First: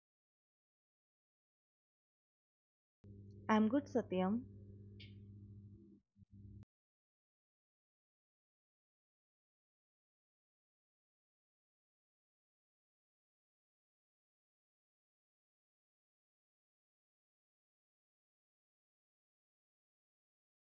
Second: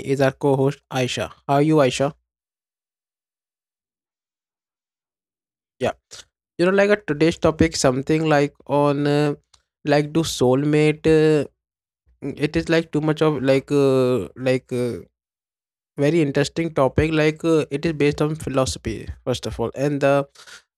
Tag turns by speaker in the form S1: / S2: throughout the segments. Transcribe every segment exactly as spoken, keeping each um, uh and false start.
S1: is our co-host Aisha. How are you, Aisha?
S2: I'm good, Satyam.
S1: Yeah. You know, like a today's topic something like on uh, like do soulmate uh, it is like too much of like uh, like uh, very interesting topic like uh, it is based on philosophy first of all, and the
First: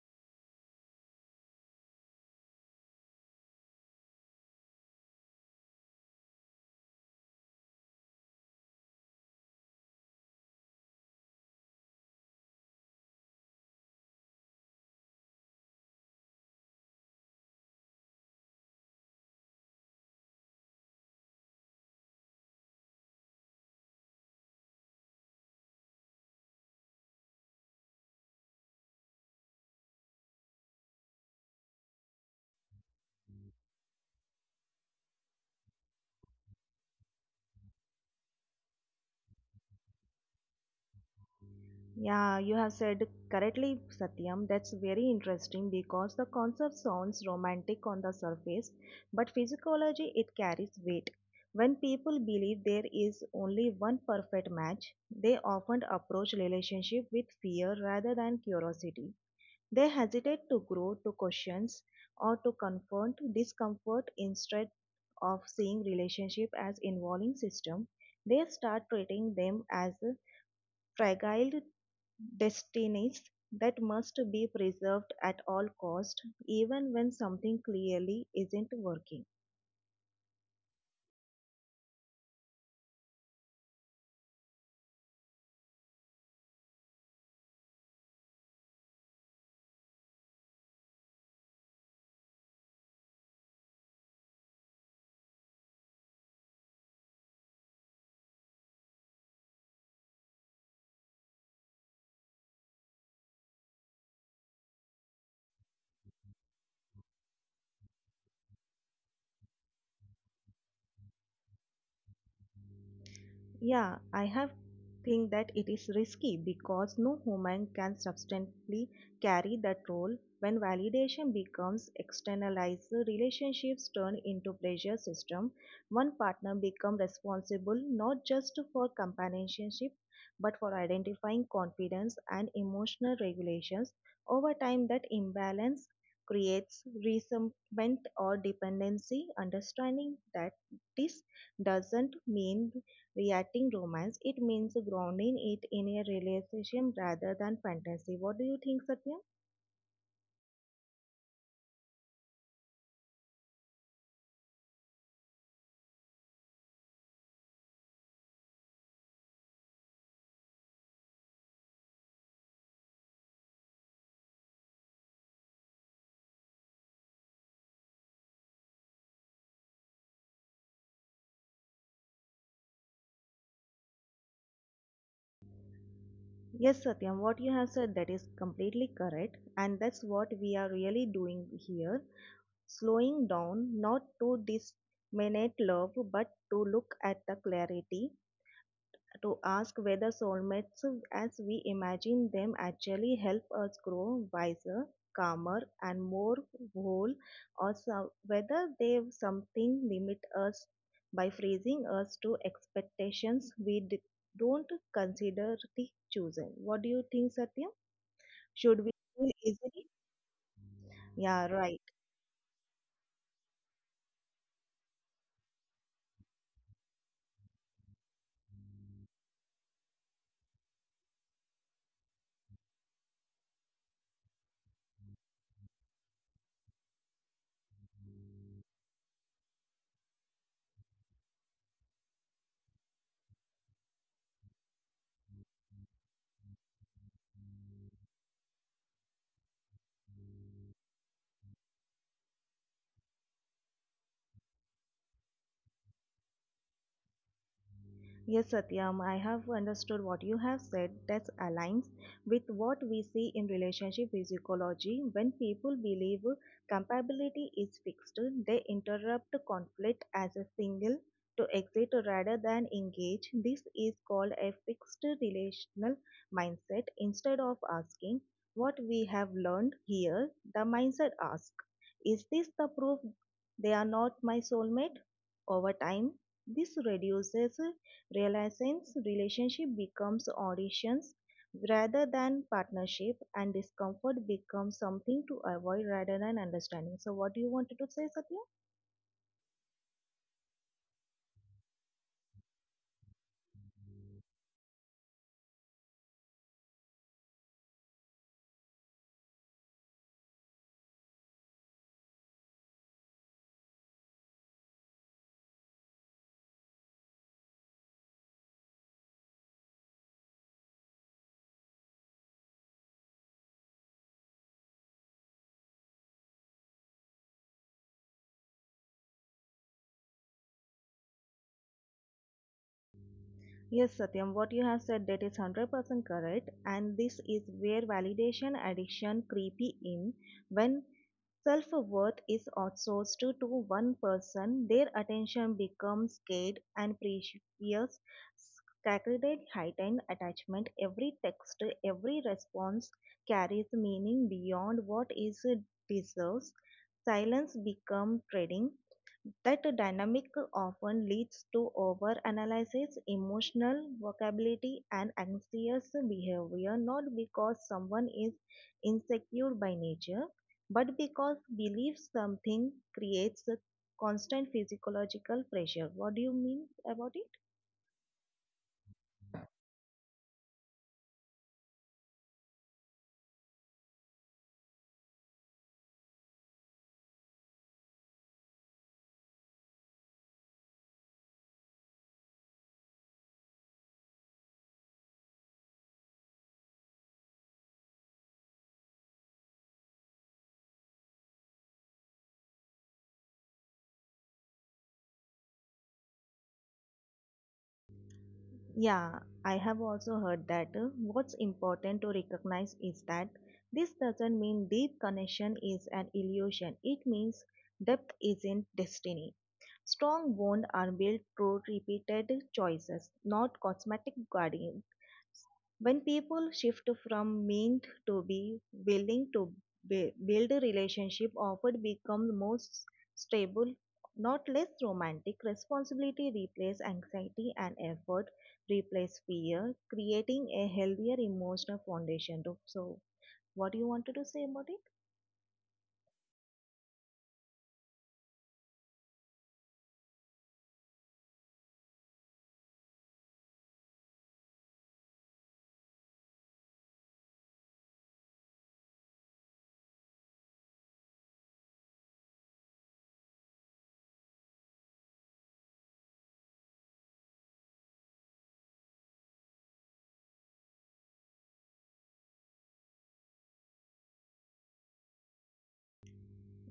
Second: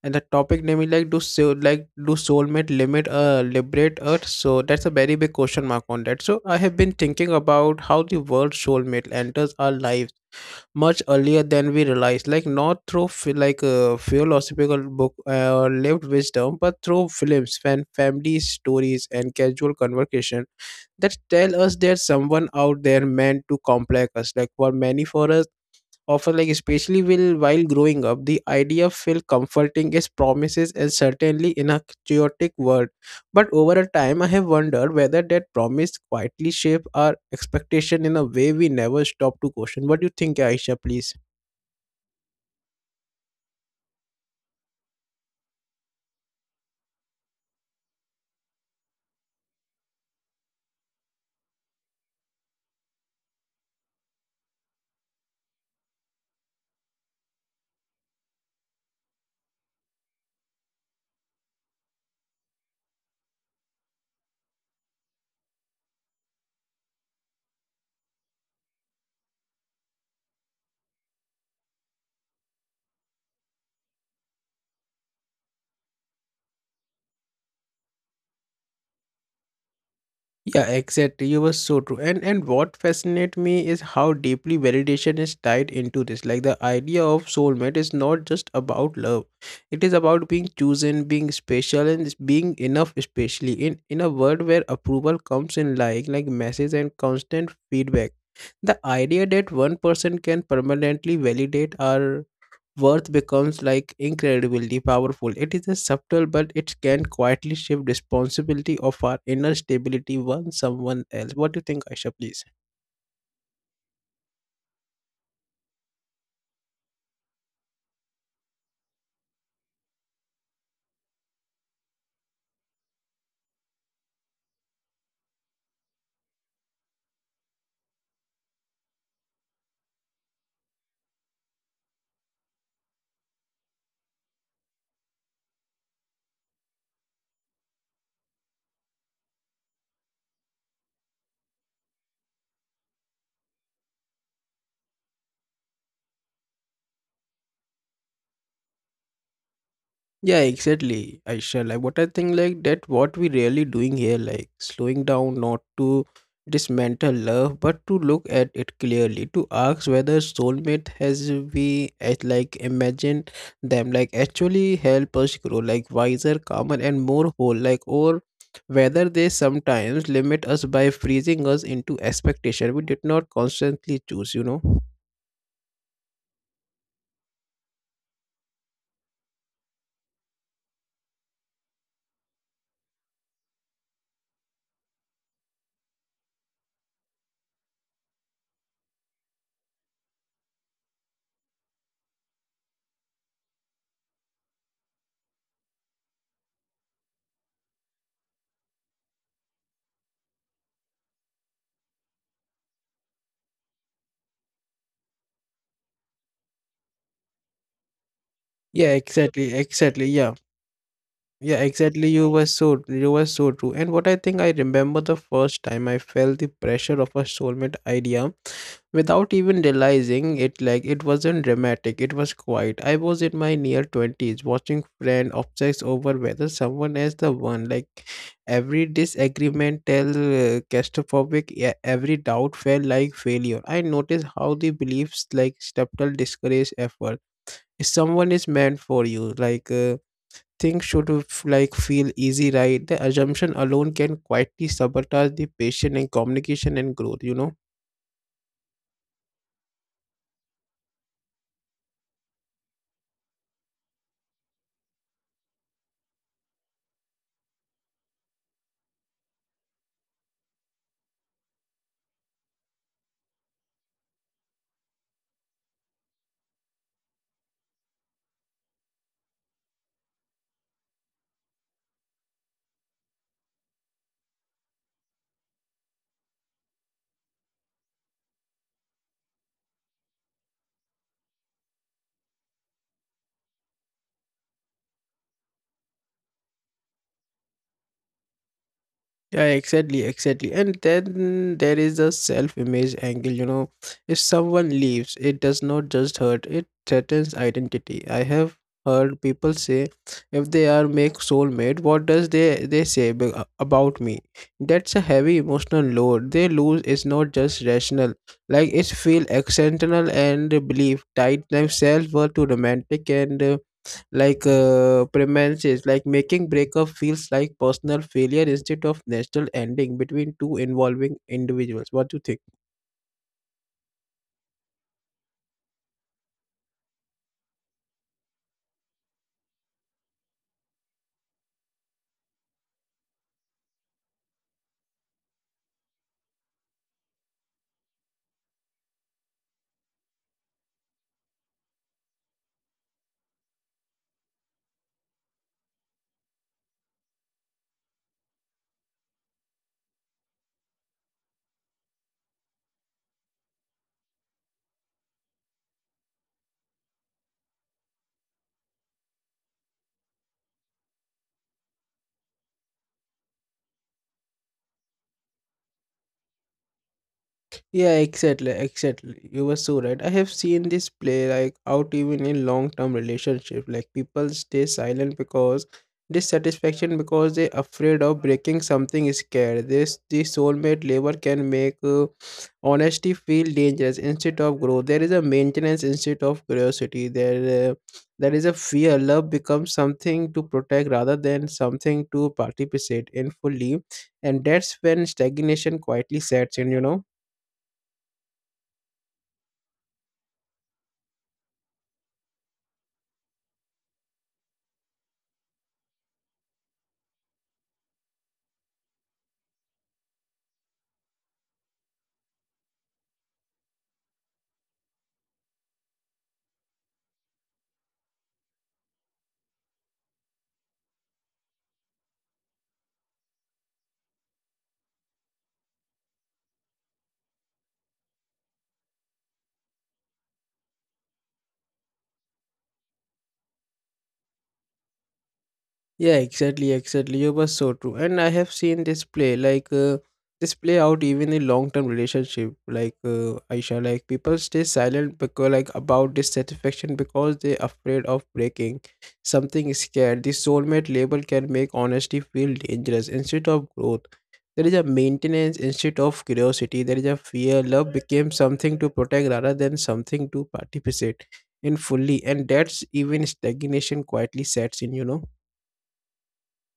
S1: and the topic name is like do soul like do soulmate limit uh liberate earth, so that's a very big question mark on that. So I have been thinking about how the word soulmate enters our lives much earlier than we realize, like not through phi- like uh, philosophical book uh, or lived wisdom, but through films, fan family stories and casual conversation that tell us there's someone out there meant to complex us. Like for many for us often, like especially will while growing up, the idea feel comforting as promises and certainly in a chaotic world. But over a time I have wondered whether that promise quietly shape our expectation in a way we never stop to question. What do you think, Aisha, please?
S2: Yeah, you have said correctly, Satyam. That's very interesting because the concept sounds romantic on the surface, but physiology it carries weight. When people believe there is only one perfect match, they often approach relationship with fear rather than curiosity. They hesitate to grow, to questions, or to confront discomfort instead of seeing relationship as involving system. They start treating them as fragile destinies that must be preserved at all cost even when something clearly isn't working.
S1: Yeah, exactly. You were so true. And and what fascinates me is how deeply validation is tied into this. Like the idea of soulmate is not just about love. It is about being chosen, being special, and s- being enough, especially in in a world where approval comes in like like messages and constant feedback. The idea that one person can permanently validate our worth becomes like incredibly powerful. It is a subtle, but it can quietly shift responsibility of our inner stability on someone else. What do you think, Aisha, please?
S2: Yeah, I have think that it is risky because no human can substantially carry that role when validation becomes externalized relationships turn into pressure system. One partner become responsible not just for companionship but for identifying confidence and emotional regulations. Over time that imbalance creates resentment or dependency. Understanding that this doesn't mean reacting romance, it means grounding it in a realization rather than fantasy. What do you think, Satyam?
S1: Yeah, exactly. I shall. Like what I think, like that what we really doing here, like slowing down not to dismantle love, but to look at it clearly, to ask whether soulmate has we as like imagine them, like actually help us grow like wiser, calmer and more whole, like or whether they sometimes limit us by freezing us into expectation we did not constantly choose, you know?
S2: Yes, Satyam, what you have said that is completely correct, and that's what we are really doing here. Slowing down, not to disminute love, but to look at the clarity to ask whether soulmates, as we imagine them, actually help us grow wiser, calmer, and more whole, or so- whether they something limit us by freezing us to expectations we d- don't consider the chosen. What do you think, Satya? Should
S1: Yeah,
S2: we feel
S1: exactly,
S2: easily?
S1: exactly. Yeah.
S2: Yeah,
S1: Yeah,
S2: right.
S1: exactly. You were so you were so true. And what I think, I remember the first time I felt the pressure of a soulmate idea without even realizing it, like it wasn't dramatic, it was quiet. I was in my near twenties watching friend obsess over whether someone is the one. Like every disagreement tell uh, claustrophobic, e- every doubt felt like failure. I noticed how the beliefs like subtle discourage effort. If someone is meant for you, like uh, things should f- like feel easy, right, the assumption alone can quietly sabotage the patient and communication and growth, you know.
S2: Yes, Satyam, I have understood what you have said that aligns with what we see in relationship physiology. When people believe compatibility is fixed, they interrupt conflict as a single to exit rather than engage. This is called a fixed relational mindset. Instead of asking what we have learned here, the mindset asks, is this the proof they are not my soulmate? Over time, this reduces realizations, relationship becomes auditions rather than partnership and discomfort becomes something to avoid rather than understanding. So what do you wanted to say, Satya?
S1: Yeah, exactly, exactly. And then there is the self image angle, you know. If someone leaves, it does not just hurt, it threatens identity. I have heard people say, if they are make soulmate, what does they they say be- uh, about me? That's a heavy emotional load. They lose is not just rational. Like it's feel external and belief tied themselves were to romantic and uh, like uh, premises, like making breakup feels like personal failure instead of national ending between two involving individuals. What do you think?
S2: Yes, Satyam, what you have said that is one hundred percent correct and this is where validation addiction creepy in when self worth is outsourced to to one person, their attention becomes scared and precious. Sacred heightened attachment, every text, every response carries meaning beyond what is deserves. Silence becomes trading. That dynamic often leads to overanalysis, emotional vocabulary, and anxious behavior, not because someone is insecure by nature, but because belief something creates a constant physiological pressure. What do you mean about it?
S1: Yeah, exactly, exactly. You were so right. I have seen this play like out even in long-term relationship. Like people stay silent because dissatisfaction because they afraid of breaking something scared. This the soulmate labor can make uh, honesty feel dangerous instead of growth. There is a maintenance instead of curiosity. There, uh, there is a fear. Love becomes something to protect rather than something to participate in fully, and that's when stagnation quietly sets in. You know.
S2: Yeah, I have also heard that uh, what's important to recognize is that this doesn't mean deep connection is an illusion. It means depth isn't destiny. Strong bonds are built through repeated choices, not cosmetic guardians. When people shift from meant to be willing to bu- build a relationship, often become more stable, not less romantic. Responsibility replaces anxiety and effort replace fear, creating a healthier emotional foundation. To- So, what do you wanted to say about it?
S1: Yeah, exactly, exactly. You were so true. And I have seen this play, like uh, this play out even in long-term relationship. Like uh, Aisha, like people stay silent because like about dissatisfaction because they're afraid of breaking something scared. The soulmate label can make honesty feel dangerous instead of growth. There is a maintenance instead of curiosity. There is a fear. Love became something to protect rather than something to participate in fully. And that's even stagnation quietly sets in, you know.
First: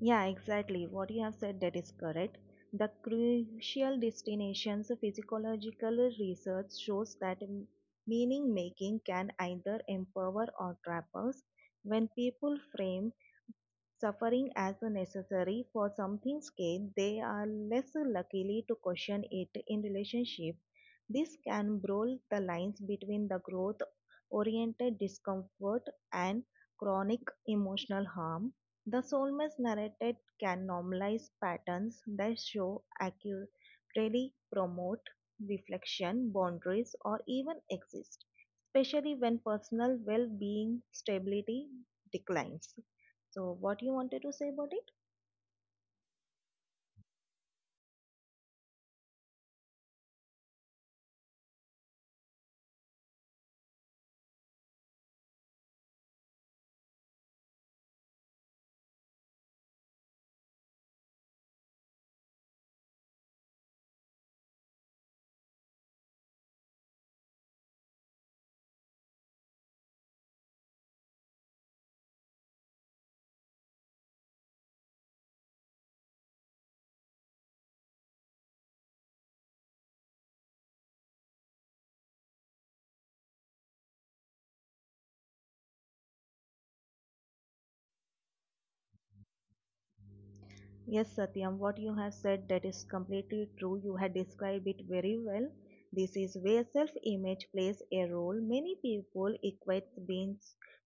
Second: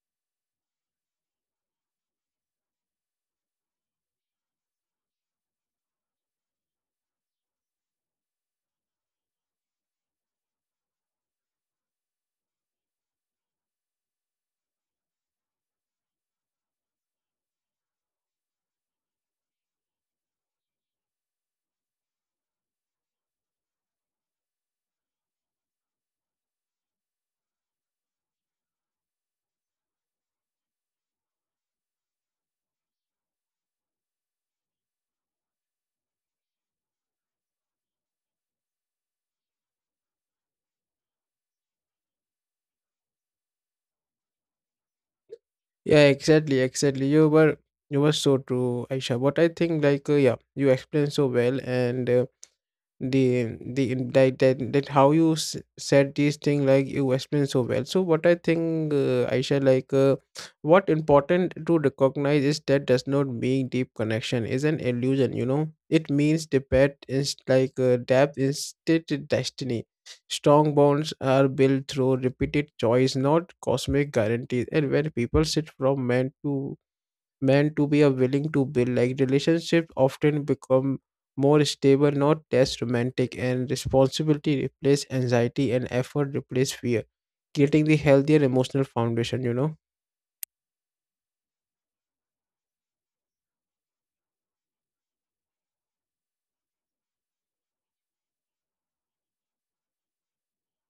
S2: Yeah, exactly. What you have said that is correct. The crucial destinations of physiological research shows that m- meaning making can either empower or trap us. When people frame suffering as necessary for something's gain, they are less likely to question it in relationship. This can blur the lines between the growth oriented discomfort and chronic emotional harm. The soulmate's narrative can normalize patterns that show accurately promote reflection, boundaries, or even exist, especially when personal well being stability declines. So, what you wanted to say about it?
S1: Yeah, exactly, exactly. You were you were so true, Aisha. What I think, like, uh, yeah, you explained so well, and uh, the the that that, that how you s- said these thing, like you explained so well. So what I think, uh, Aisha, like uh, what important to recognize is that does not mean deep connection is an illusion, you know, it means the depth is like uh, depth instead destiny. Strong bonds are built through repeated choice, not cosmic guarantees, and when people sit from man to meant to be a willing to build like relationships, often become more stable, not less romantic, and responsibility replace anxiety and effort replace fear, creating the healthier emotional foundation, you know.
S2: Yes, Satyam, what you have said that is completely true. You had described it very well. This is where self-image plays a role. Many people equate being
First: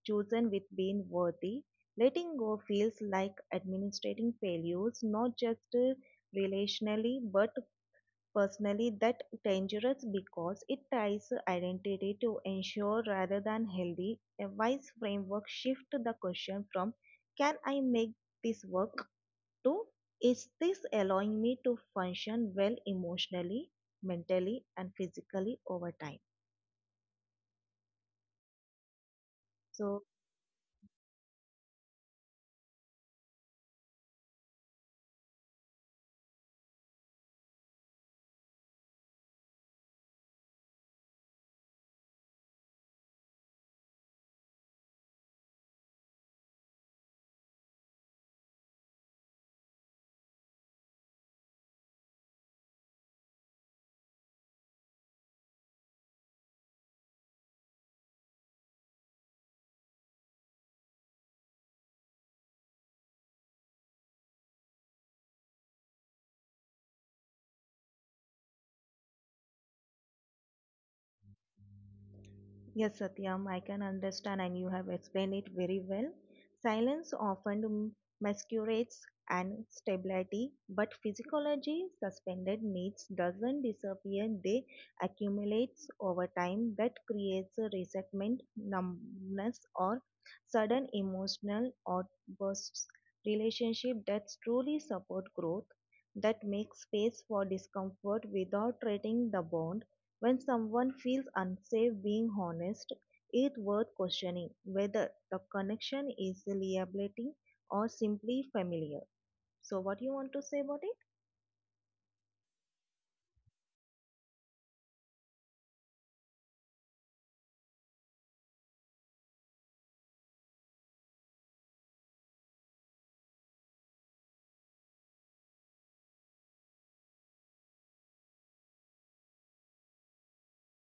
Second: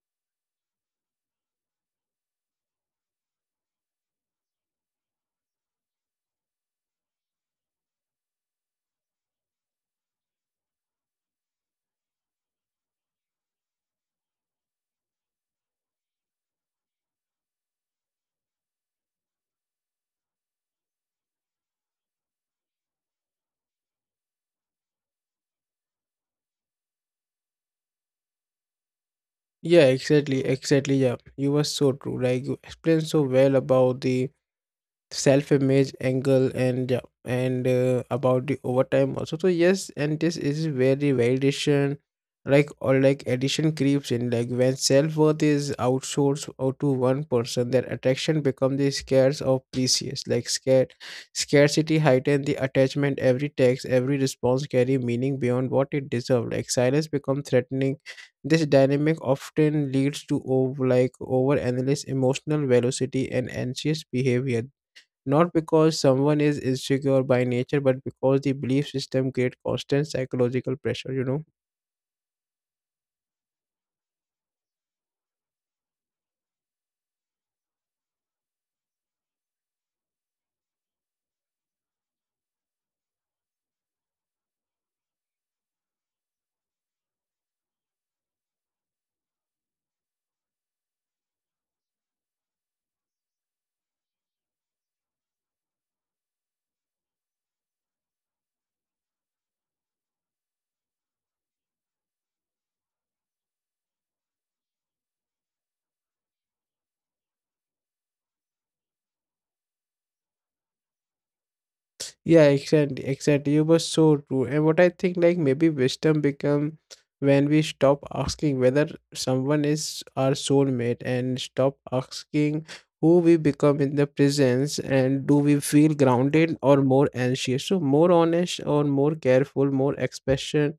S2: chosen with being worthy. Letting go feels like administrating failures, not just uh, relationally but personally that dangerous because it ties identity to ensure rather than healthy. A wise framework shifts the question from can I make this work to is this allowing me to function well emotionally, mentally, and physically over time?
S1: Yeah,
S2: So,
S1: exactly, exactly, yeah, you were so true, like you explained so well about the self image angle, and yeah, and uh, about the overtime also. So yes, and this is where the validation like or like addition creeps in, like when self-worth is outsourced out to one person, their attraction becomes the scarce or precious, like scared scarcity heighten the attachment, every text, every response carry meaning beyond what it deserves, like silence becomes threatening. This dynamic often leads to over like over analysis, emotional velocity and anxious behavior, not because someone is insecure by nature, but because the belief system creates constant psychological pressure, you know?
S2: yes, Satyam, I can understand, and you have explained it very well. Silence often masquerades and stability, but physiology suspended needs doesn't disappear; they accumulate over time. That creates a resentment, numbness, or sudden emotional outbursts. Relationship that truly support growth, that makes space for discomfort without treating the bond when someone feels unsafe being honest, it's worth questioning whether the connection is liability or simply familiar. So, what do you want to say about it?
S1: Yeah, exactly, exactly. You were so true. And what I think, like, maybe wisdom become when we stop asking whether someone is our soulmate and stop asking who we become in the presence, and do we feel grounded or more anxious, so more honest or more careful, more expression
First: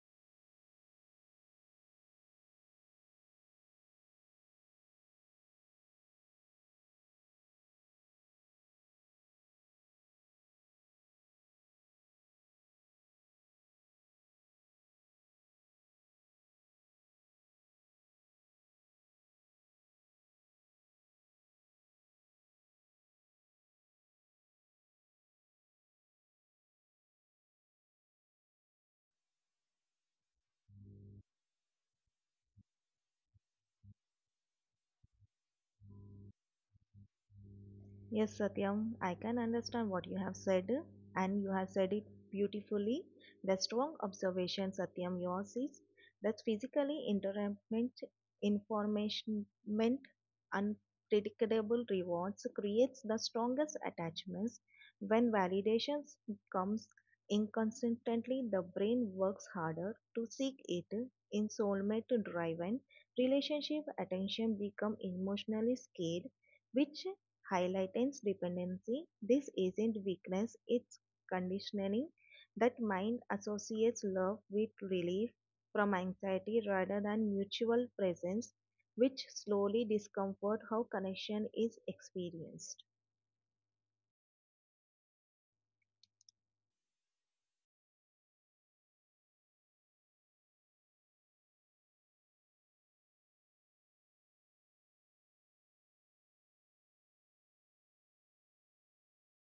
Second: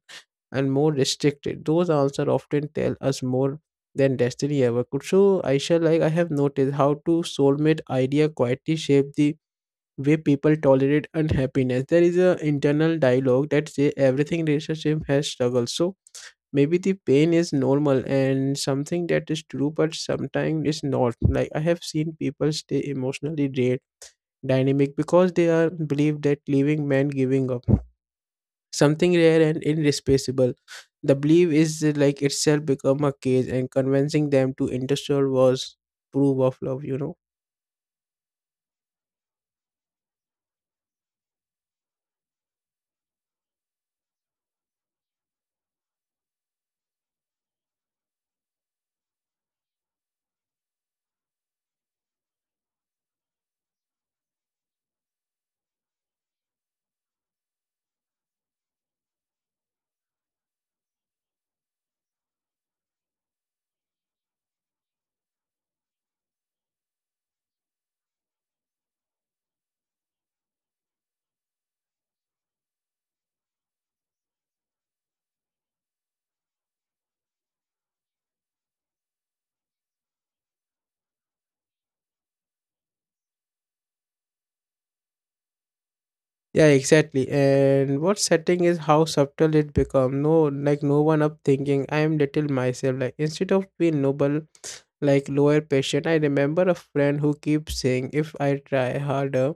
S1: and more restricted. Those answers often tell us more than destiny ever could. So, Aisha, like I have noticed how to soulmate idea quietly shape the way people tolerate unhappiness. There is an internal dialogue that say everything relationship has struggle. So maybe the pain is normal, and something that is true, but sometimes it's not. Like I have seen people stay emotionally drained, dynamic because they are believe that leaving meant giving up something rare and irreplaceable. The belief is uh, like itself become a cage, and convincing them to interfere was proof of love. You know.
S2: Yes, Satyam, I can understand what you have said, and you have said it beautifully. The strong observation, Satyam, yours is that physically intermittent information unpredictable rewards creates the strongest attachments. When validations comes inconsistently, the brain works harder to seek it. In soulmate driven relationship, attention become emotionally scared which highlightens dependency. This isn't weakness, it's conditioning. That mind associates love with relief from anxiety rather than mutual presence, which slowly discomfort how connection is experienced.
S1: Yeah, exactly. And what setting is how subtle it become. No, like no one up thinking I am little myself. Like instead of being noble, like lower patient, I remember a friend who keeps saying, if I try harder,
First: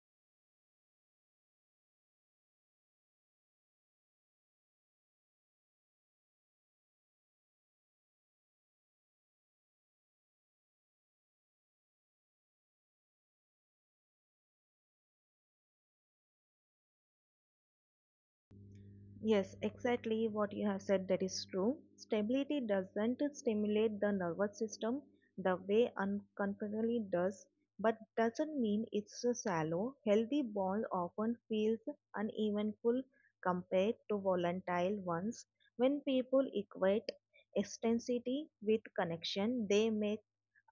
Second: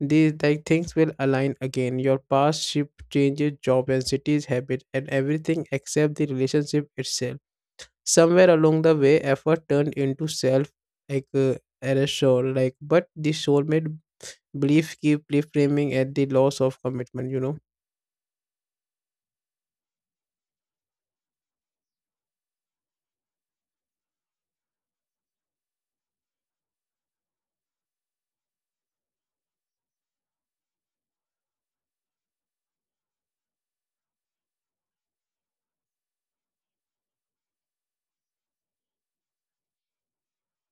S1: these like things will align again. Your past ship changes, job and city's habit, and everything except the relationship itself. Somewhere along the way, effort turned into self like uh, erasure, like but the soulmate belief keep reframing at the loss of commitment. You know.
S2: Yes, exactly what you have said that is true. Stability doesn't stimulate the nervous system the way uncomfortably does, but doesn't mean it's a shallow. Healthy ball often feels unevenful compared to volatile ones. When people equate intensity with connection, they make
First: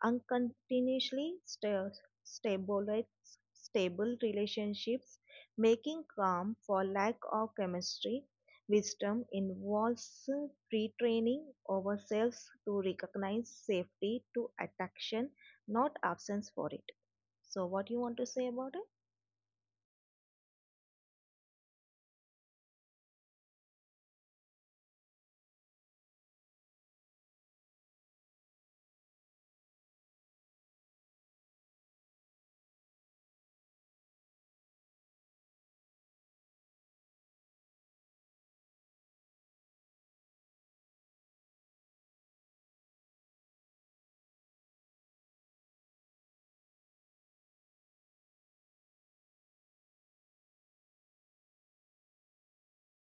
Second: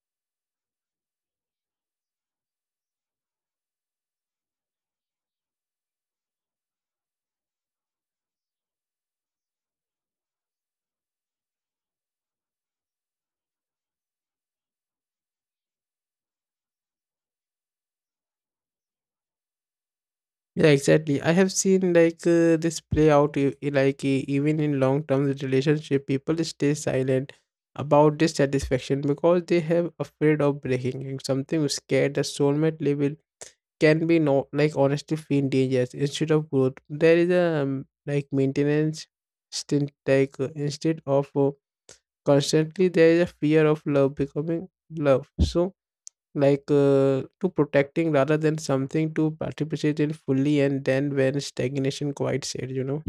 S2: uncontinuously sta- stabulates stable relationships, making calm for lack of chemistry. Wisdom involves retraining ourselves to recognize safety to attraction, not absence for it. So, what you want to say about it?
S1: Yeah, exactly. I have seen like uh, this play out e- e- like e- even in long term relationship, people stay silent about dissatisfaction because they have afraid of breaking. If something is scared, the soulmate level can be no, like honestly feel dangerous instead of growth. There is a um, like maintenance stint, like uh, instead of uh, constantly there is a fear of love becoming love. So like uh, to protecting rather than something to participate in fully, and then when stagnation quite said, you know.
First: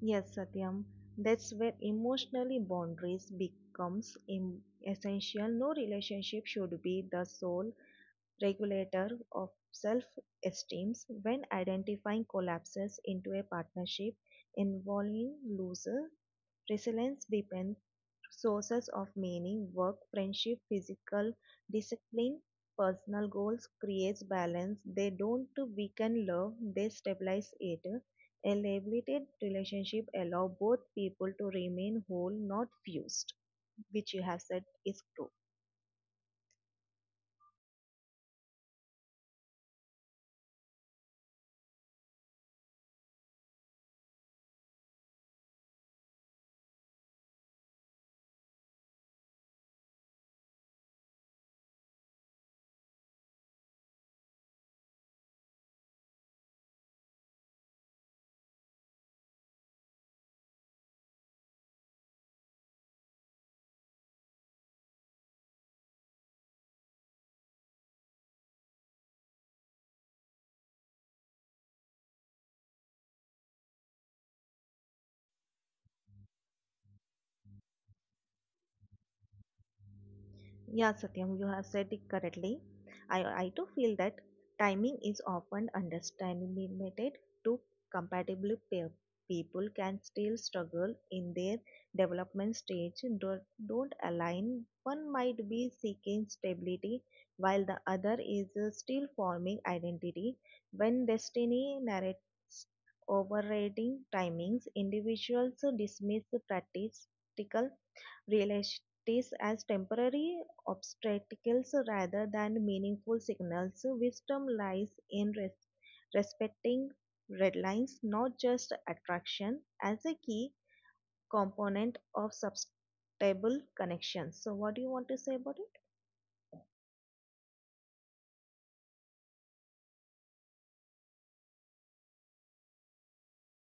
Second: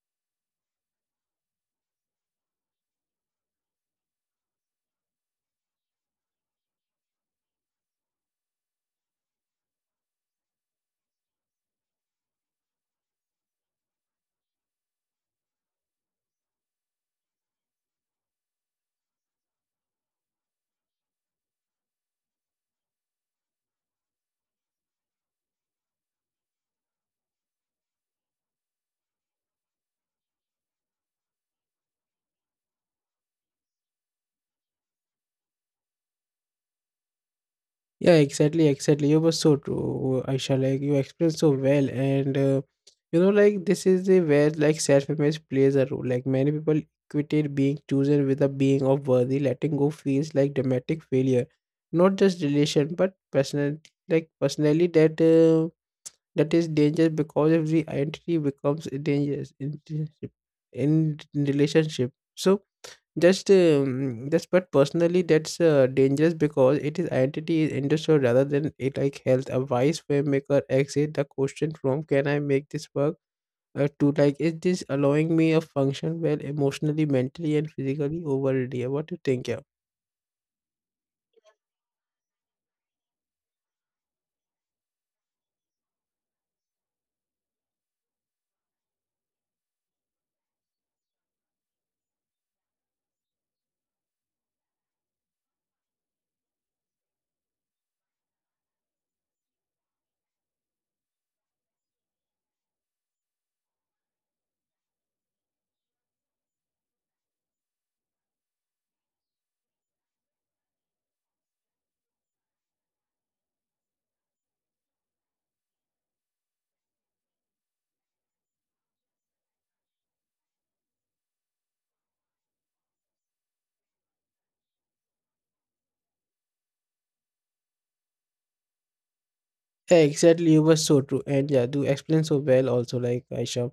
S2: Yes, Satyam. That's where emotionally boundaries becomes im- essential. No relationship should be the sole regulator of self-esteem when identifying collapses into a partnership involving loser. Resilience depends sources of meaning, work, friendship, physical discipline, personal goals creates balance. They don't weaken love, they stabilize it. A liberated relationship allow both people to remain whole, not fused, which you have said is true.
S1: Yeah, exactly, exactly. You were so true, Aisha. Like you explained so well, and uh, you know, like this is a where like self-image plays a role. Like many people equated being chosen with a being of worthy. Letting go feels like dramatic failure, not just relation, but personal. Like personally, that uh, that is dangerous because if the identity becomes dangerous in in relationship. So just um, that's but personally that's uh, dangerous because it is identity is industrial rather than it like health. A wise filmmaker exit the question from, can I make this work uh, to like, is this allowing me a function well emotionally, mentally, and physically over a day? What do you think? Yeah.
S2: Yeah, Satyam, you have said it correctly. I, I too feel that timing is often underestimated. Two compatible pair. People can still struggle in their development stage don't, don't align. One might be seeking stability while the other is uh, still forming identity. When destiny narrates overriding timings, individuals dismiss practical realities as temporary obstacles rather than meaningful signals. Wisdom lies in res- respecting red lines, not just attraction, as a key component of sustainable connections. So, what do you want to say about it?
S1: Exactly, you were so true, and yeah, do explain so well. Also, like Aisha,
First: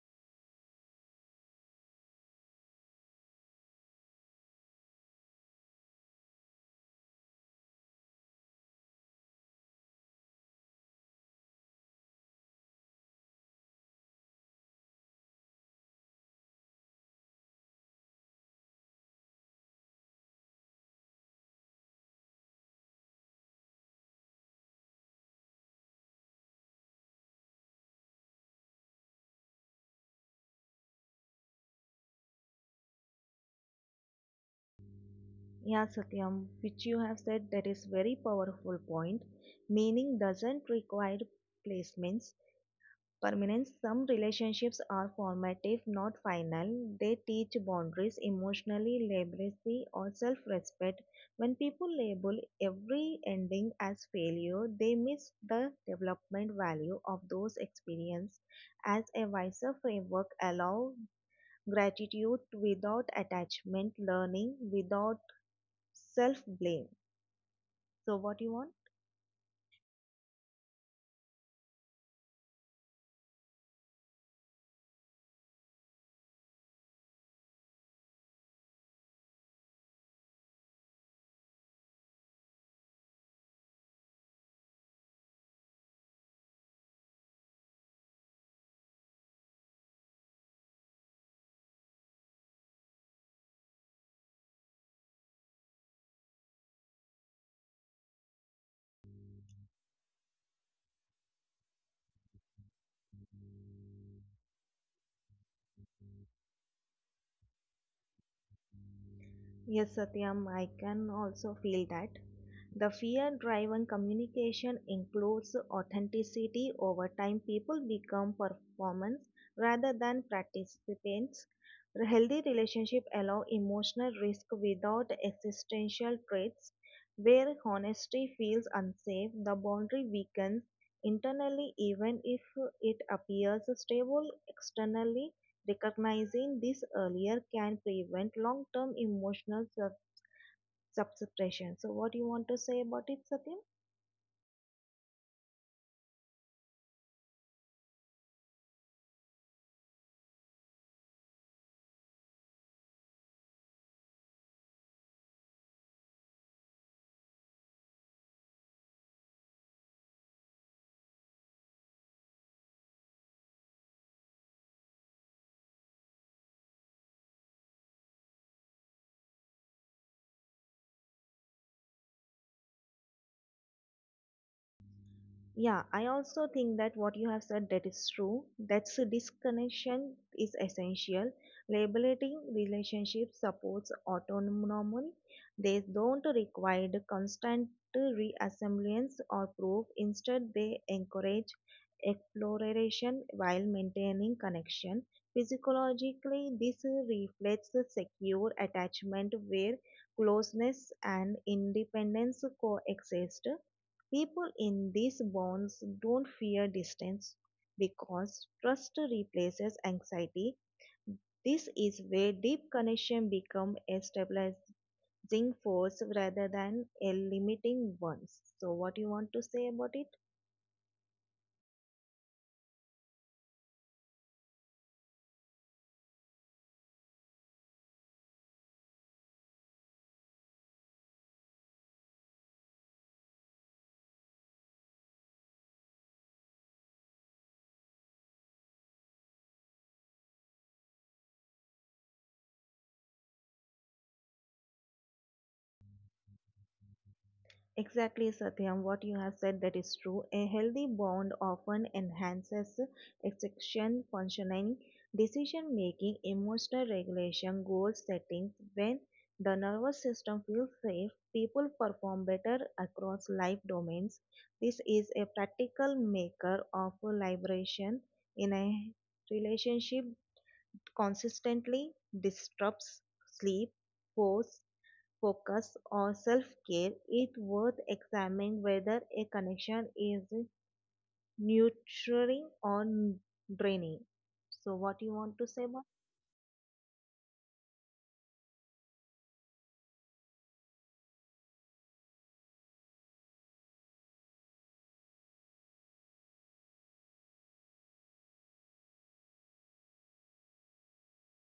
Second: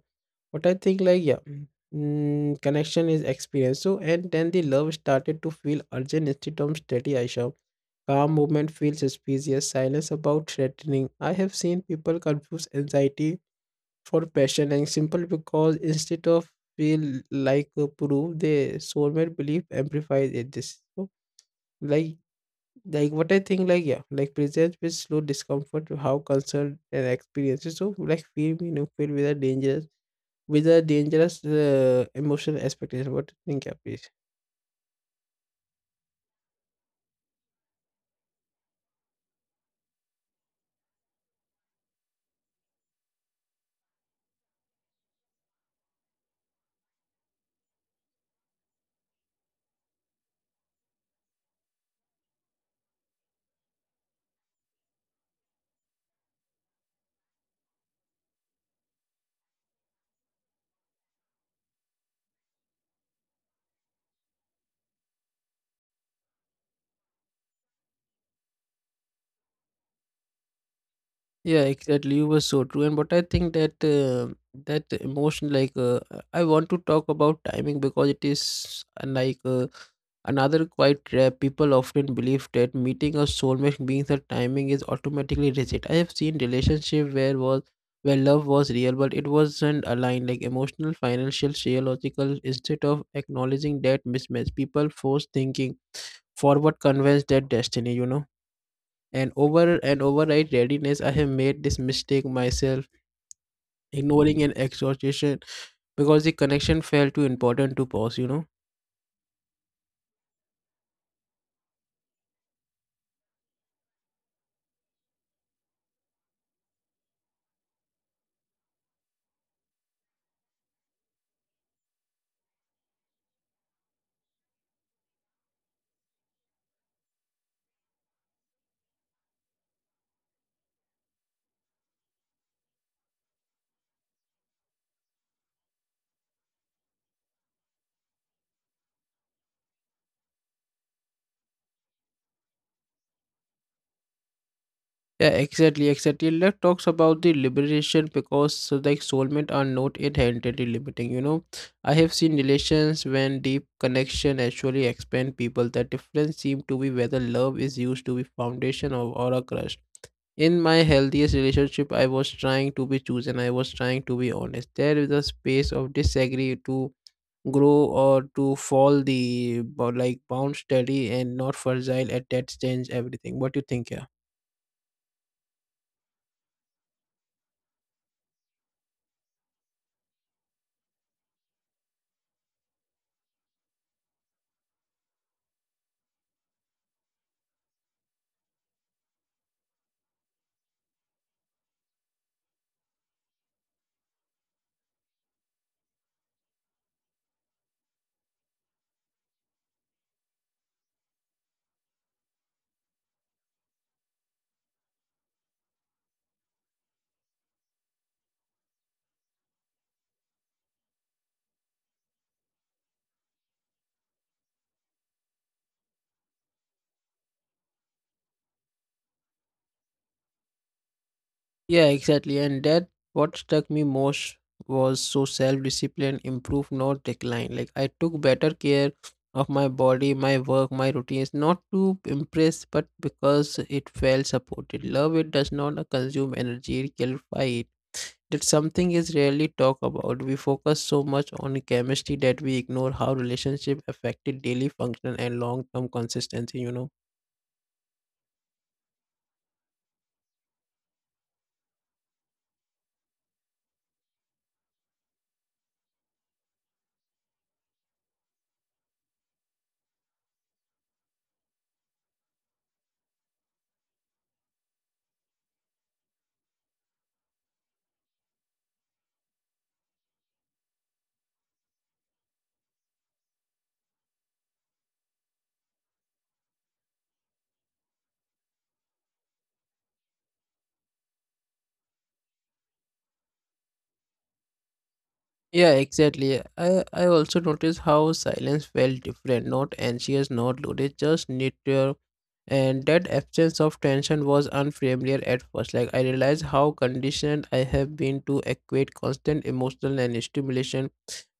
S1: what I think, like yeah, mm, connection is experience. So, and then the love started to feel urgent instead of steady. Aisha, calm movement feels suspicious. Silence about threatening. I have seen people confuse anxiety for passion, and simple because instead of feel like a proof, they soulmate belief amplifies it. This so, like like what I think, like yeah, like presents with slow discomfort to how concerned and experiences. So like feel, you know, filled with a dangerous with a dangerous uh, emotional expectation. What do you think, yeah, please?
S2: Yeah, Satyam, which you have said that is very powerful point. Meaning doesn't require placements. Permanence. Some relationships are formative, not final. They teach boundaries, emotionally literacy, or self respect. When people label every ending as failure, they miss the development value of those experiences. As a wiser framework, allow gratitude without attachment, learning without self blame. So, what you want?
S1: Yeah, exactly. You were so true. And but I think that uh, that emotion, like uh, I want to talk about timing because it is uh, like uh, another quite rare people often believe that meeting a soulmate means that timing is automatically rigid. I have seen relationship where was where love was real but it wasn't aligned like emotional, financial, geological. Instead of acknowledging that mismatch, people force thinking forward convince their destiny, you know. And over and override readiness, I have made this mistake myself, ignoring an exhortation because the connection felt too important to pause, you know.
S2: Yes, Satyam, I can also feel that. The fear driven communication includes authenticity. Over time, people become performance rather than participants. Healthy relationships allow emotional risk without existential threats. Where honesty feels unsafe, the boundary weakens internally, even if it appears stable externally recognizing this earlier can prevent long-term emotional sub suppression. So, what you want to say about it, Satyam?
S1: Yeah, exactly, exactly. Let talks about the liberation because uh, like soulmate are not inherently limiting. You know, I have seen relations when deep connection actually expand people. The difference seem to be whether love is used to be foundation or, or a crush. In my healthiest relationship, I was trying to be chosen. I was trying to be honest. There is a space of disagree to grow or to fall the bo- like bound steady and not fragile at that stage everything. What do you think? Yeah.
S2: Yeah, I also think that what you have said that is true. That's a disconnection is essential. Labeling relationship supports autonomy. They don't require the constant reassemblance or proof. Instead, they encourage exploration while maintaining connection. Physiologically, this reflects a secure attachment where closeness and independence coexist. People in these bonds don't fear distance because trust replaces anxiety. This is where deep connection become a stabilizing force rather than a limiting one. So what you want to say about it?
S1: Yeah, exactly. And that what struck me most was so self-discipline improved, not decline. Like I took better care of my body, my work, my routines, not to impress, but because it felt supported. Love it does not uh, consume energy, it clarify it. That something is rarely talked about. We focus so much on chemistry that we ignore how relationship affected daily function and long-term consistency, you know.
S2: Exactly, Satyam. What you have said that is true. A healthy bond often enhances execution functioning, decision making, emotional regulation, goal setting. When the nervous system feels safe, people perform better across life domains. This is a practical maker of liberation in a relationship consistently disrupts sleep, focus, focus or self-care, it's worth examining whether a connection is nurturing or draining. So, what you want to say
S1: Yeah,
S2: about?
S1: exactly. I, I also noticed how silence felt different, not anxious, not loaded, just neutral. And that absence of tension was unfamiliar at first. Like, I realized how conditioned I have been to equate constant emotional and stimulation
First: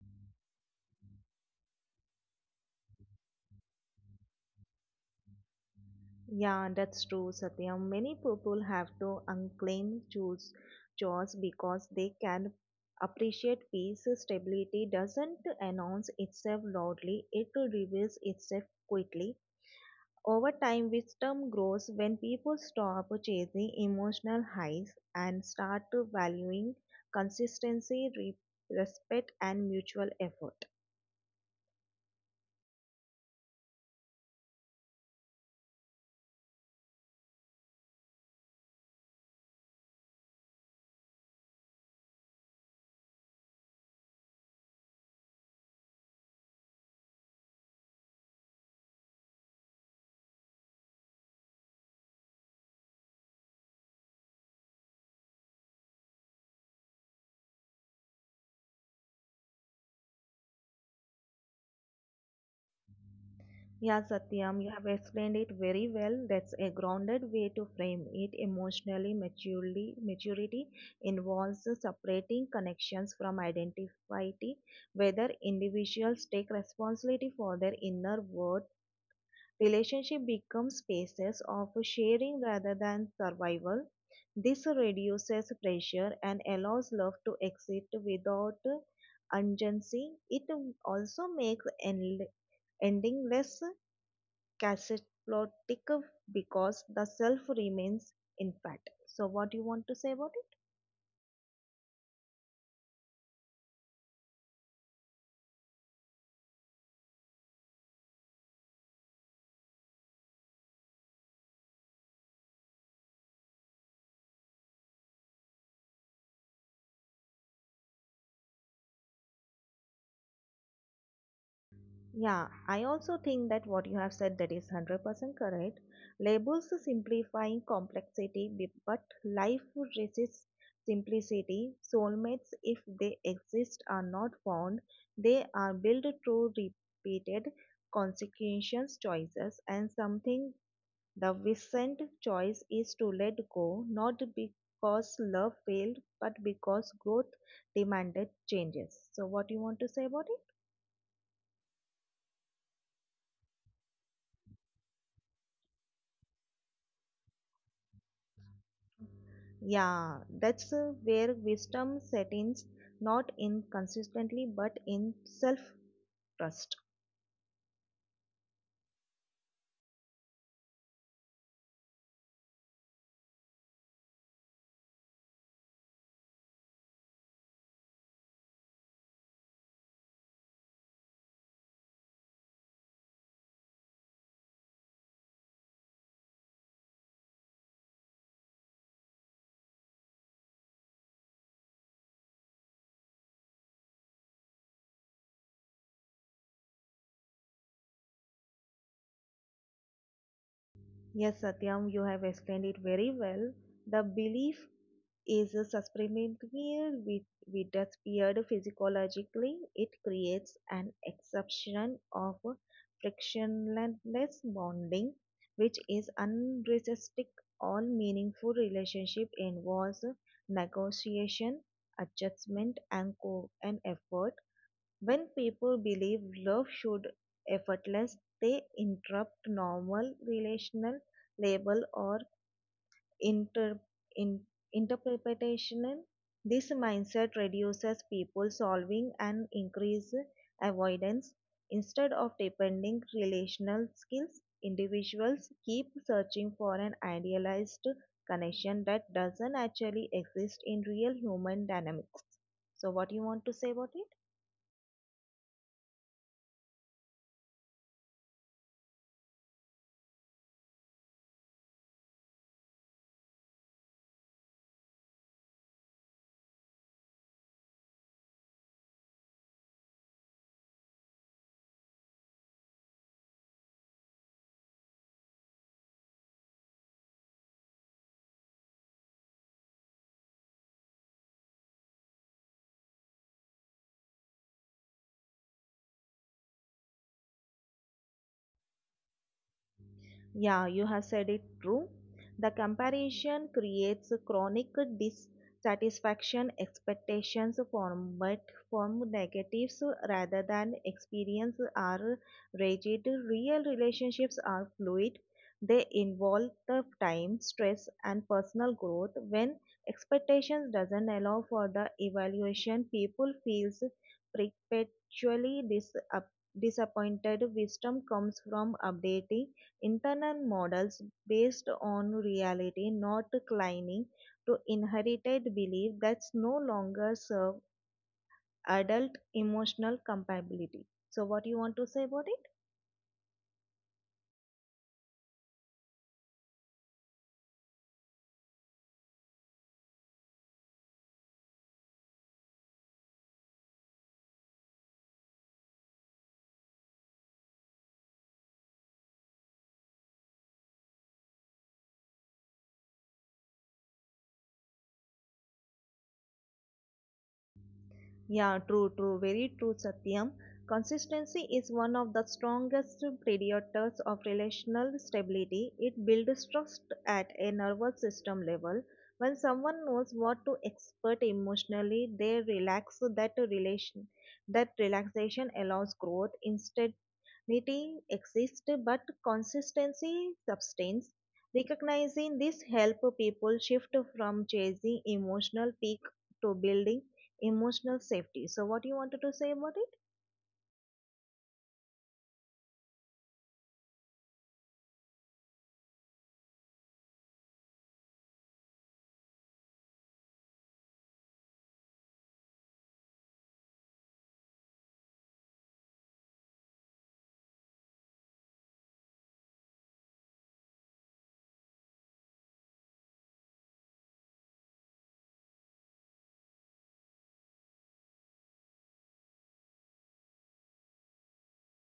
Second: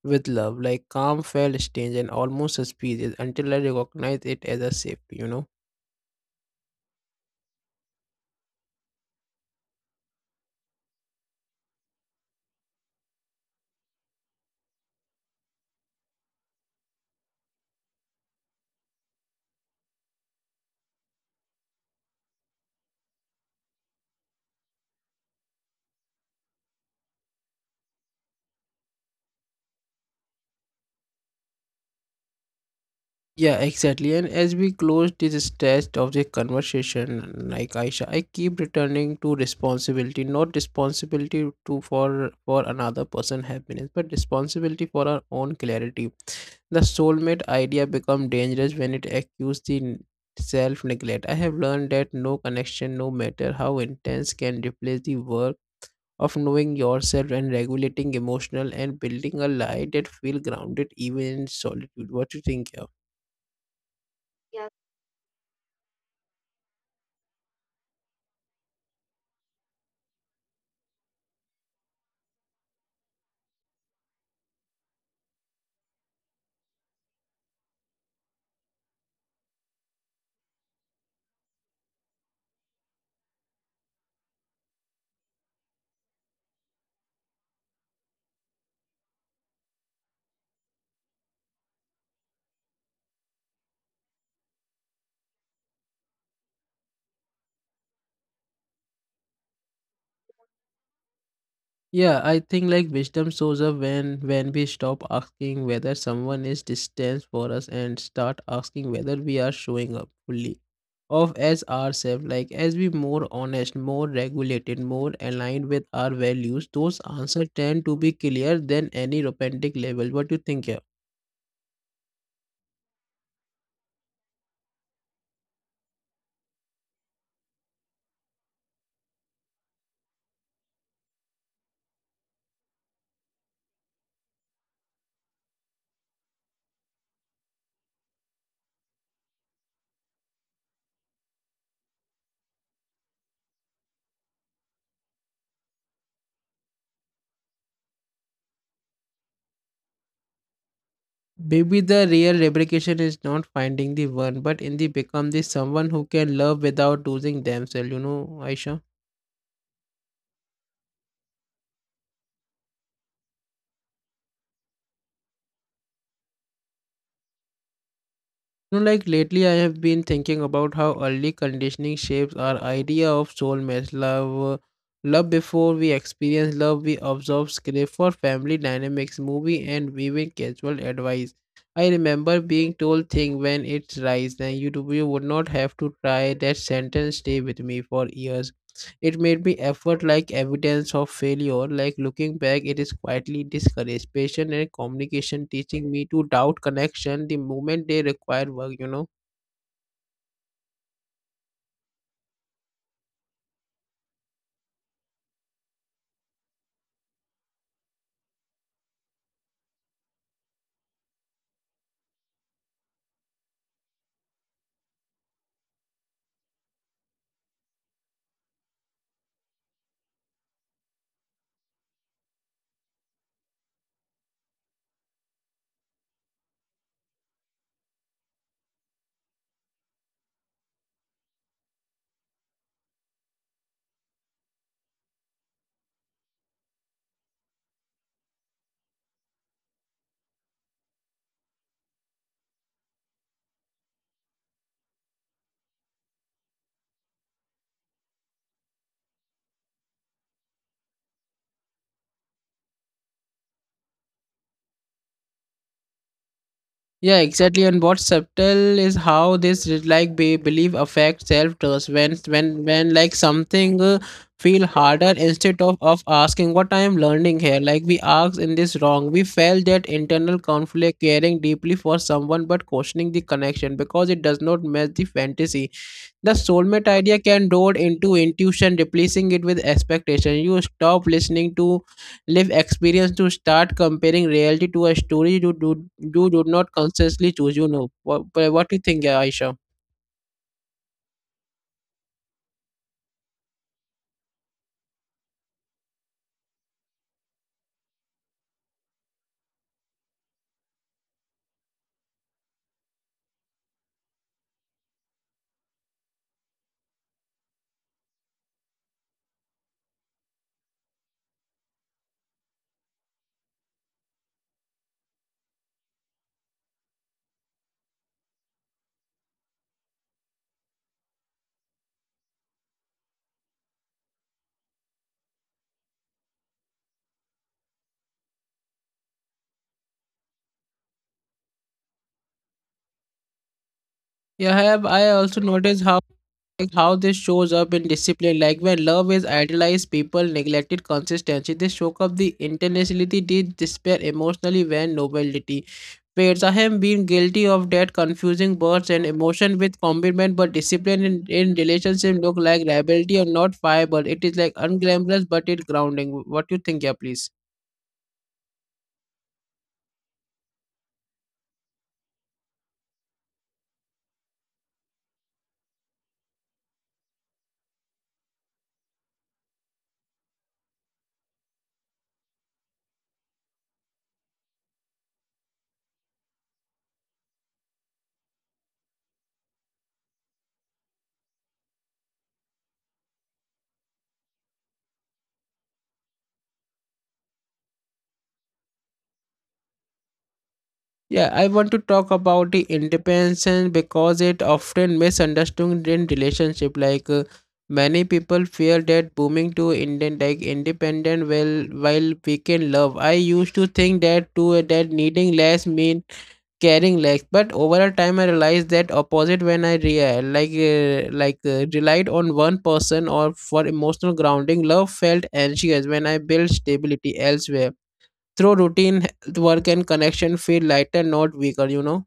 S1: with love. Like, calm felt strange and almost suspicious until I recognized it as a safety, you know.
S2: Yeah, that's true, Satya. Many people have to unclaim choose, chores because they can appreciate peace. Stability doesn't announce itself loudly; it reveals itself quickly. Over time, wisdom grows when people stop chasing emotional highs and start to valuing consistency, re- respect, and mutual effort.
S1: Yeah, exactly. And as we close this stage of the conversation, like Aisha, I keep returning to responsibility, not responsibility to for for another person happiness, but responsibility for our own clarity. The soulmate idea become dangerous when it accuses the self neglect. I have learned that no connection, no matter how intense, can replace the work of knowing yourself and regulating emotional and building a life that feel grounded even in solitude. What do you think here?
S2: Yeah, Satyam, you have explained it very well. That's a grounded way to frame it. Emotionally maturely, maturity involves separating connections from identity, whether individuals take responsibility for their inner world. Relationship become spaces of sharing rather than survival. This reduces pressure and allows love to exist without urgency. It also makes end- ending less catastrophic because the self remains intact. So, what do you want to say about it?
S1: Yeah, I think like wisdom shows up when when we stop asking whether someone is distant for us and start asking whether we are showing up fully of as ourselves. Like as we more honest, more regulated, more aligned with our values, those answers tend to be clearer than any romantic label. What do you think here?
S2: Yeah, I also think that what you have said that is one hundred percent correct. Labels are simplifying complexity, b- but life resists simplicity. Soulmates, if they exist, are not found. They are built through repeated consequential choices and something the recent choice is to let go, not because love failed, but because growth demanded changes. So what do you want to say about it?
S1: Maybe the real replication is not finding the one, but in the become the someone who can love without losing themselves. You know, Aisha.
S2: Yeah, that's uh, where wisdom set in, not in consistently but in self trust.
S1: You know, like lately, I have been thinking about how early conditioning shapes our idea of soulmates love. Love before we experience love, we observe script for family dynamics, movie, and weaving casual advice. I remember being told thing when it's rise, then you, do- you would not have to try. That sentence stay with me for years. It made me effort like evidence of failure, like looking back, it is quietly discouraged. Patience and communication teaching me to doubt connection the moment they require work, you know.
S2: Yes, Satyam, you have explained it very well. The belief is a supremacy with with that appeared physiologically. It creates an exception of frictionless bonding, which is unresistic. All meaningful relationship involves negotiation, adjustment, and co- and effort. When people believe love should effortless, they interrupt normal relational label or inter, in, interpretation. This mindset reduces people solving and increase avoidance. Instead of depending relational skills, individuals keep searching for an idealized connection that doesn't actually exist in real human dynamics. So what do you want to say about it?
S1: Yeah, exactly. And what's subtle is how this is like be, belief affects self trust when when when like something uh, feel harder instead of of asking what I am learning here. Like we asked in this wrong, we felt that internal conflict, caring deeply for someone but questioning the connection because it does not match the fantasy. The soulmate idea can roll into intuition, replacing it with expectation. You stop listening to live experience to start comparing reality to a story you do you do not consciously choose. You know what? What do you think, Aisha?
S2: Yeah, you have said it true. The comparison creates chronic dissatisfaction, expectations form but form negatives rather than experience are rigid. Real relationships are fluid. They involve the time, stress and personal growth. When expectations doesn't allow for the evaluation, people feels perpetually dis- disappointed. Wisdom comes from updating internal models based on reality, not clinging to inherited belief that's no longer serve adult emotional compatibility. So, what you want to say about it?
S1: Yeah, I have. I also noticed how like how this shows up in discipline. Like when love is idealized, people neglected consistency. They shook up the intentionality, they despair emotionally when novelty fades. I have been guilty of that, confusing words and emotion with commitment, but discipline in, in relationship look like liability or not fire, but it is like unglamorous, but it grounding. What you think, yeah, please?
S2: Yeah, true, true, very true, Satyam. Consistency is one of the strongest predictors of relational stability. It builds trust at a nervous system level. When someone knows what to expect emotionally, they relax that relation. That relaxation allows growth instead. Unity exists, but consistency sustains. Recognizing this helps people shift from chasing emotional peak to building emotional safety. So, what you wanted to say about it?
S1: Yeah, I want to talk about the independence because it often misunderstood in relationship. Like uh, many people fear that booming to Indian like independent will while we can love. I used to think that too that needing less mean caring less, but over a time I realized that opposite when I real like uh, like uh, relied on one person or for emotional grounding. Love felt anxious when I built stability elsewhere through routine health work and connection feel lighter not weaker you know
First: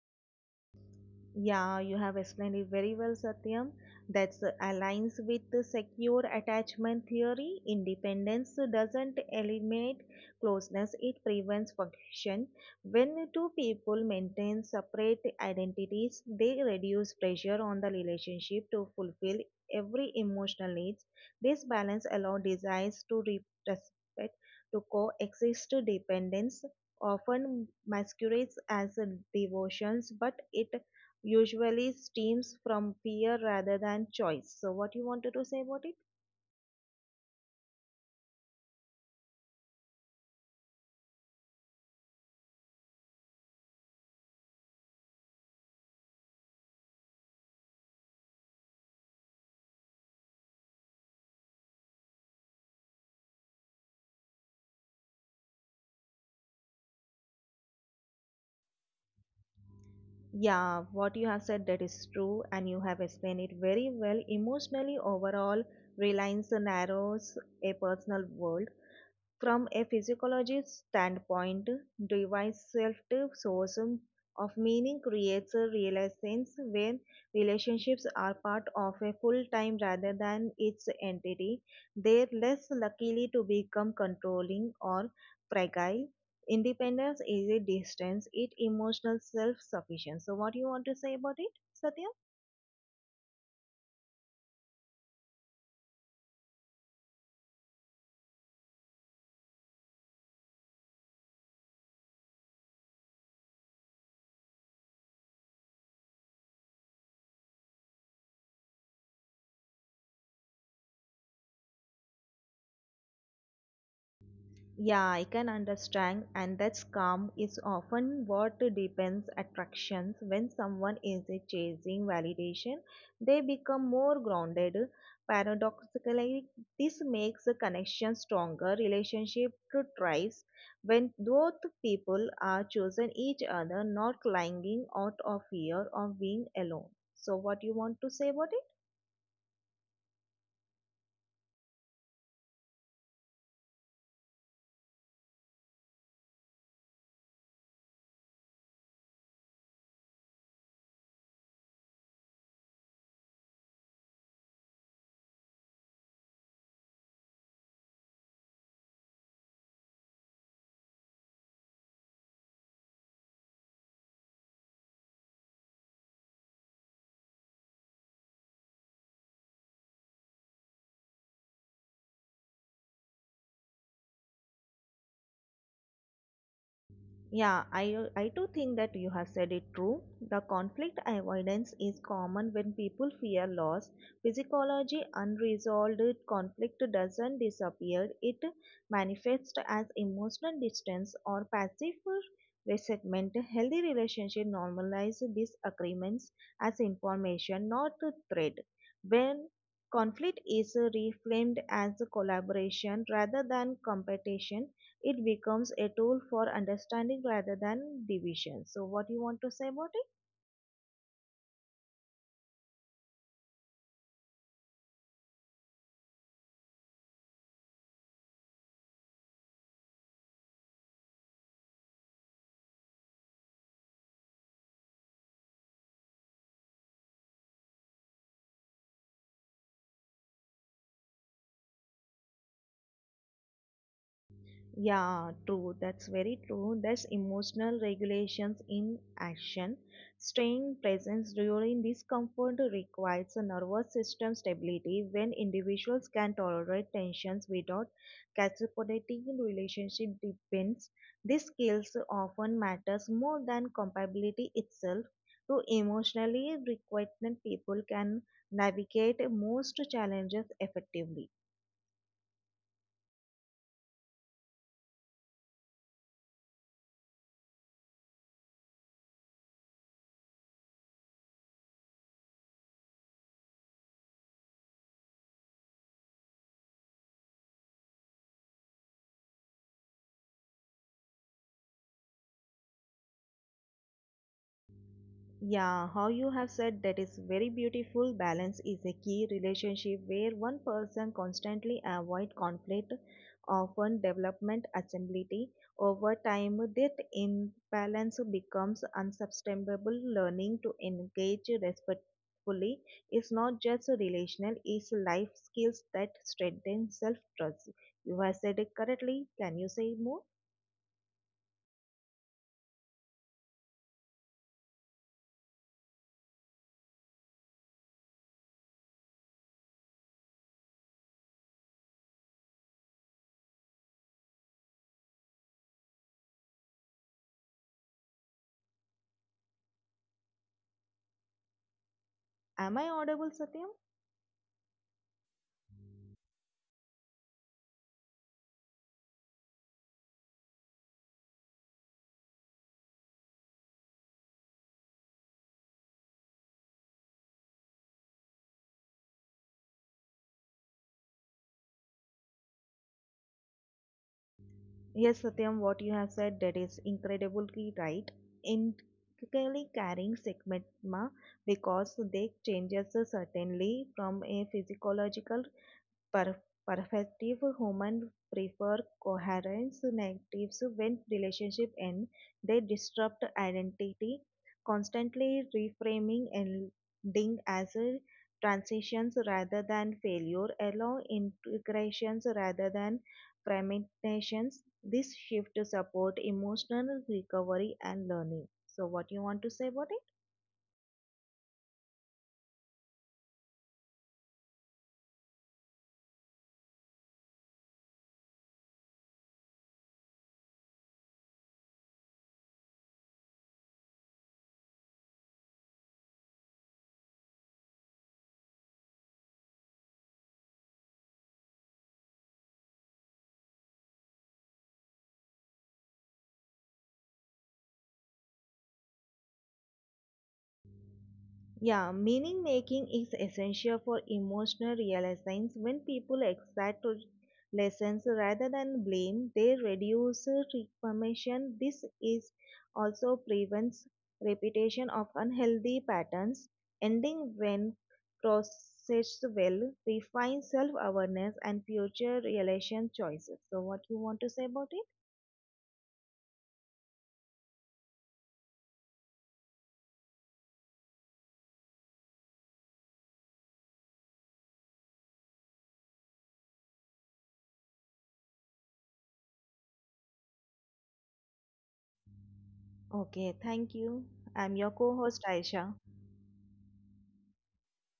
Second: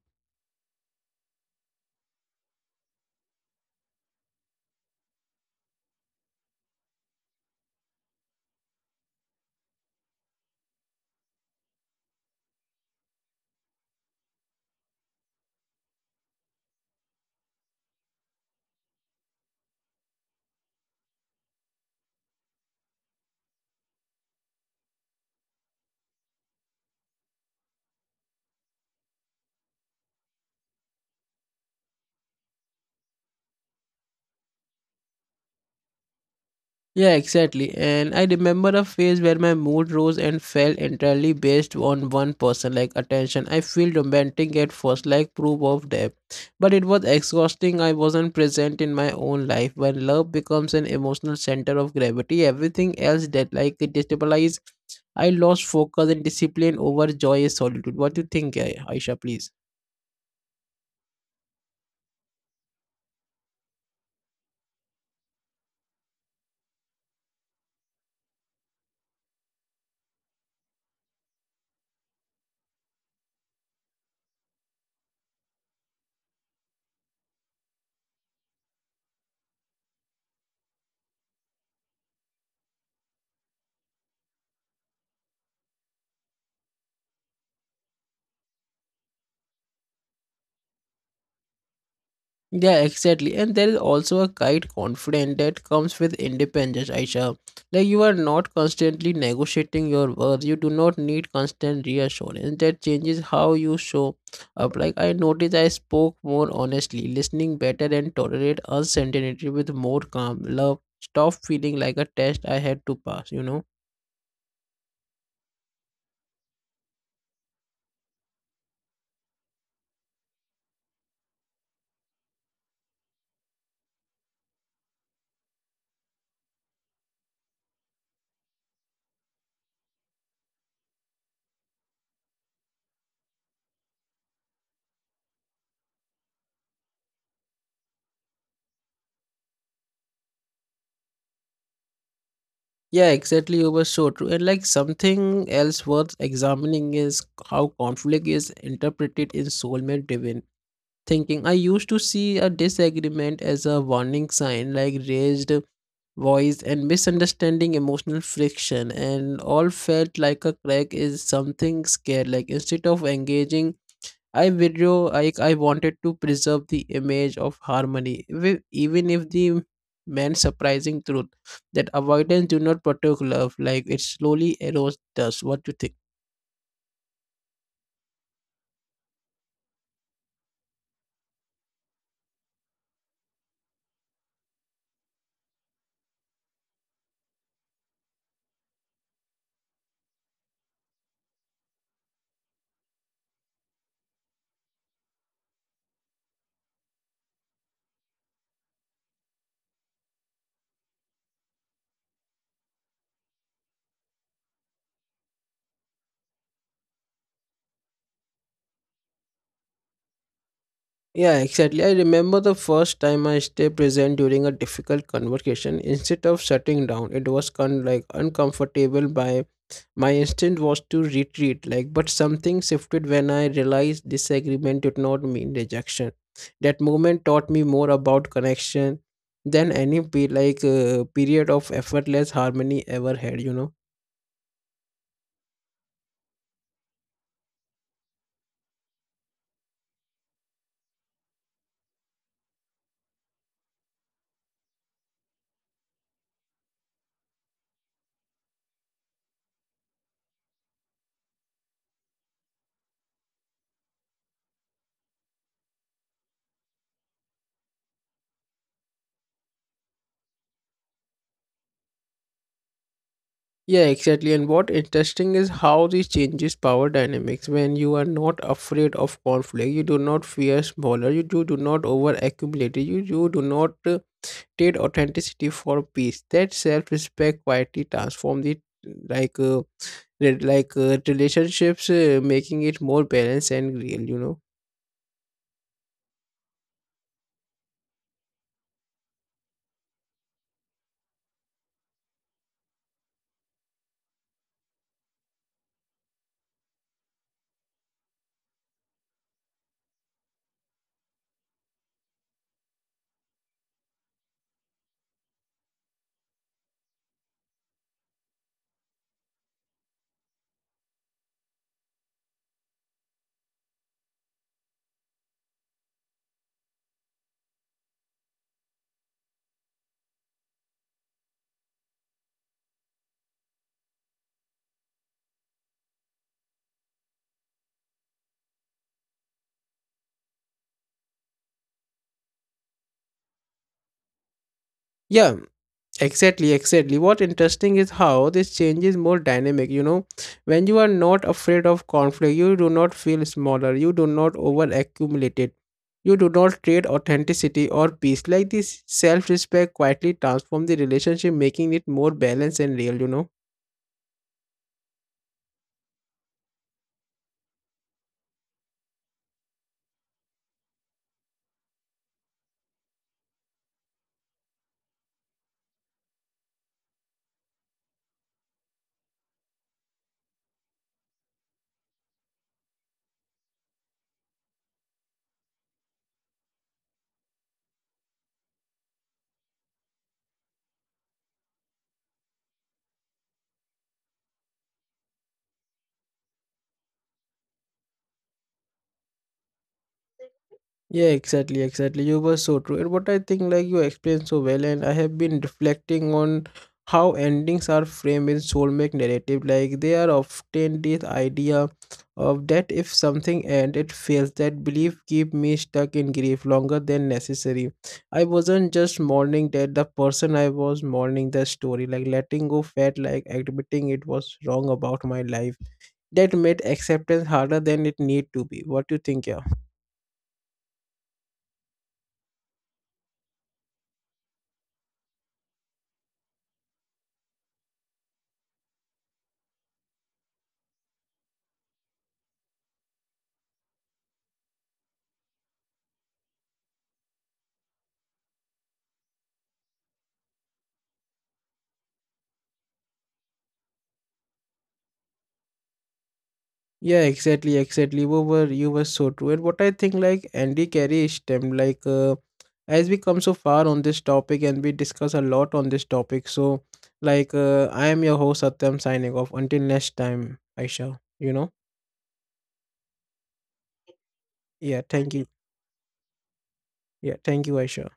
S2: Yeah, you have explained it very well, Satyam. That aligns with the secure attachment theory. Independence doesn't eliminate closeness, it prevents friction. When two people maintain separate identities, they reduce pressure on the relationship to fulfill every emotional needs. This balance allows desires to re- respect to coexist dependence often masquerades as a devotions but it usually stems from fear rather than choice. So, what you wanted to say about it?
S1: yeah exactly and I remember a phase where my mood rose and fell entirely based on one person like attention I feel romantic at first like proof of depth but it was exhausting I wasn't present in my own life when love becomes an emotional center of gravity everything else that like it destabilizes I lost focus and discipline over joy and solitude what do you think Ai- aisha please.
S2: Yeah, what you have said that is true, and you have explained it very well. Emotionally, overall, reliance narrows a personal world. From a physiologist's standpoint, device self sources of meaning creates a realization when relationships are part of a full time rather than its entity. They're less likely to become controlling or fragile. Independence is a distance, it emotional self sufficient. So what do you want to say about it, Satya?
S1: Yeah, exactly. And there is also a quiet confidence that comes with independence, Aisha. Like you are not constantly negotiating your worth. You do not need constant reassurance. That changes how you show up. Like I noticed I spoke more honestly, listening better and tolerate uncertainty with more calm. Love stop feeling like a test I had to pass, you know?
S2: Yeah, I can understand, and that's calm is often what deepens attractions. When someone is chasing validation, they become more grounded. Paradoxically, this makes a connection stronger, relationship thrives when both people are choosing each other, not clinging out of fear of being alone. So, what you want to say about it?
S1: Yeah, exactly. You were so true. And like something else worth examining is how conflict is interpreted in soulmate divinity thinking. I used to see a disagreement as a warning sign, like raised voice and misunderstanding, emotional friction, and all felt like a crack is something scared. Like instead of engaging, I withdrew. I I wanted to preserve the image of harmony, wi- even if the meant surprising truth that avoidance do not protect love. Like it slowly erodes us. What do you think?
S2: Yeah, I, I too think that you have said it true. The conflict avoidance is common when people fear loss. Physiology unresolved conflict doesn't disappear, it manifests as emotional distance or passive resentment. Healthy relationship normalize disagreements as information, not a threat. When conflict is reframed as collaboration rather than competition, it becomes a tool for understanding rather than division. So, what you want to say about it?
S1: Yeah, exactly. I remember the first time I stayed present during a difficult conversation. Instead of shutting down, it was con- like uncomfortable. By my instinct was to retreat. Like, but something shifted when I realized disagreement did not mean rejection. That moment taught me more about connection than any pe- like uh, period of effortless harmony ever had. You know.
S2: Yeah, true. That's very true. That's emotional regulations in action. Staying present during discomfort requires a nervous system stability when individuals can tolerate tensions without catastrophic relationship depends. These skills often matters more than compatibility itself. To emotionally requited people can navigate most challenges effectively.
S1: Yeah, exactly. And what interesting is how this changes power dynamics. When you are not afraid of conflict, you do not fear smaller, you do, do not over accumulate, you, you do not uh, trade authenticity for peace. That self respect quietly transforms the like uh, re- like uh, relationships, uh, making it more balanced and real. You know.
S2: Yeah, how you have said that is very beautiful. Balance is a key relationship where one person constantly avoid conflict, often development assembly. Over time, that imbalance becomes unsustainable. Learning to engage respectfully is not just relational; it's life skills that strengthen self-trust. You have said it correctly. Can you say more? Am I audible, Satyam?
S1: Yeah, Exactly, exactly. What interesting is how this change is more dynamic, you know. When you are not afraid of conflict, you do not feel smaller, you do not over accumulate it. You do not trade authenticity or peace. Like this self respect quietly transforms the relationship, making it more balanced and real, you know.
S2: Yes, Satyam, what you have said that is incredibly right. Intrinsically carrying stigma because they changes certainly from a physiological Per- perfective humans prefer coherence negatives when relationships end. They disrupt identity, constantly reframing ending as a transitions rather than failure, allow integrations rather than fragmentations. This shift support emotional recovery and learning. So, what you want to say about it?
S1: Yeah, exactly, exactly. You were so true. And what I think, like you explained so well, and I have been reflecting on how endings are framed in soulmate narrative. Like they are often this idea of that if something ends, it fails, that belief keep me stuck in grief longer than necessary. I wasn't just mourning that the person I was mourning the story. Like letting go felt like admitting it was wrong about my life. That made acceptance harder than it need to be. What do you think, yeah?
S2: Yeah, meaning making is essential for emotional realizations. When people accept to lessons rather than blame, they reduce reformation. This is also prevents repetition of unhealthy patterns, ending when processed well, refines self-awareness and future relation choices. So, what you want to say about it?
S1: Yeah, exactly, exactly. You were you were so true. And what I think like Andy Carey stemmed like uh, as we come so far on this topic and we discuss a lot on this topic. So like uh, I am your host Satyam signing off. Until next time, Aisha. You know?
S2: Okay, thank you. I'm your
S1: Yeah, thank
S2: co-host
S1: you.
S2: Aisha.
S1: Yeah, thank you, Aisha.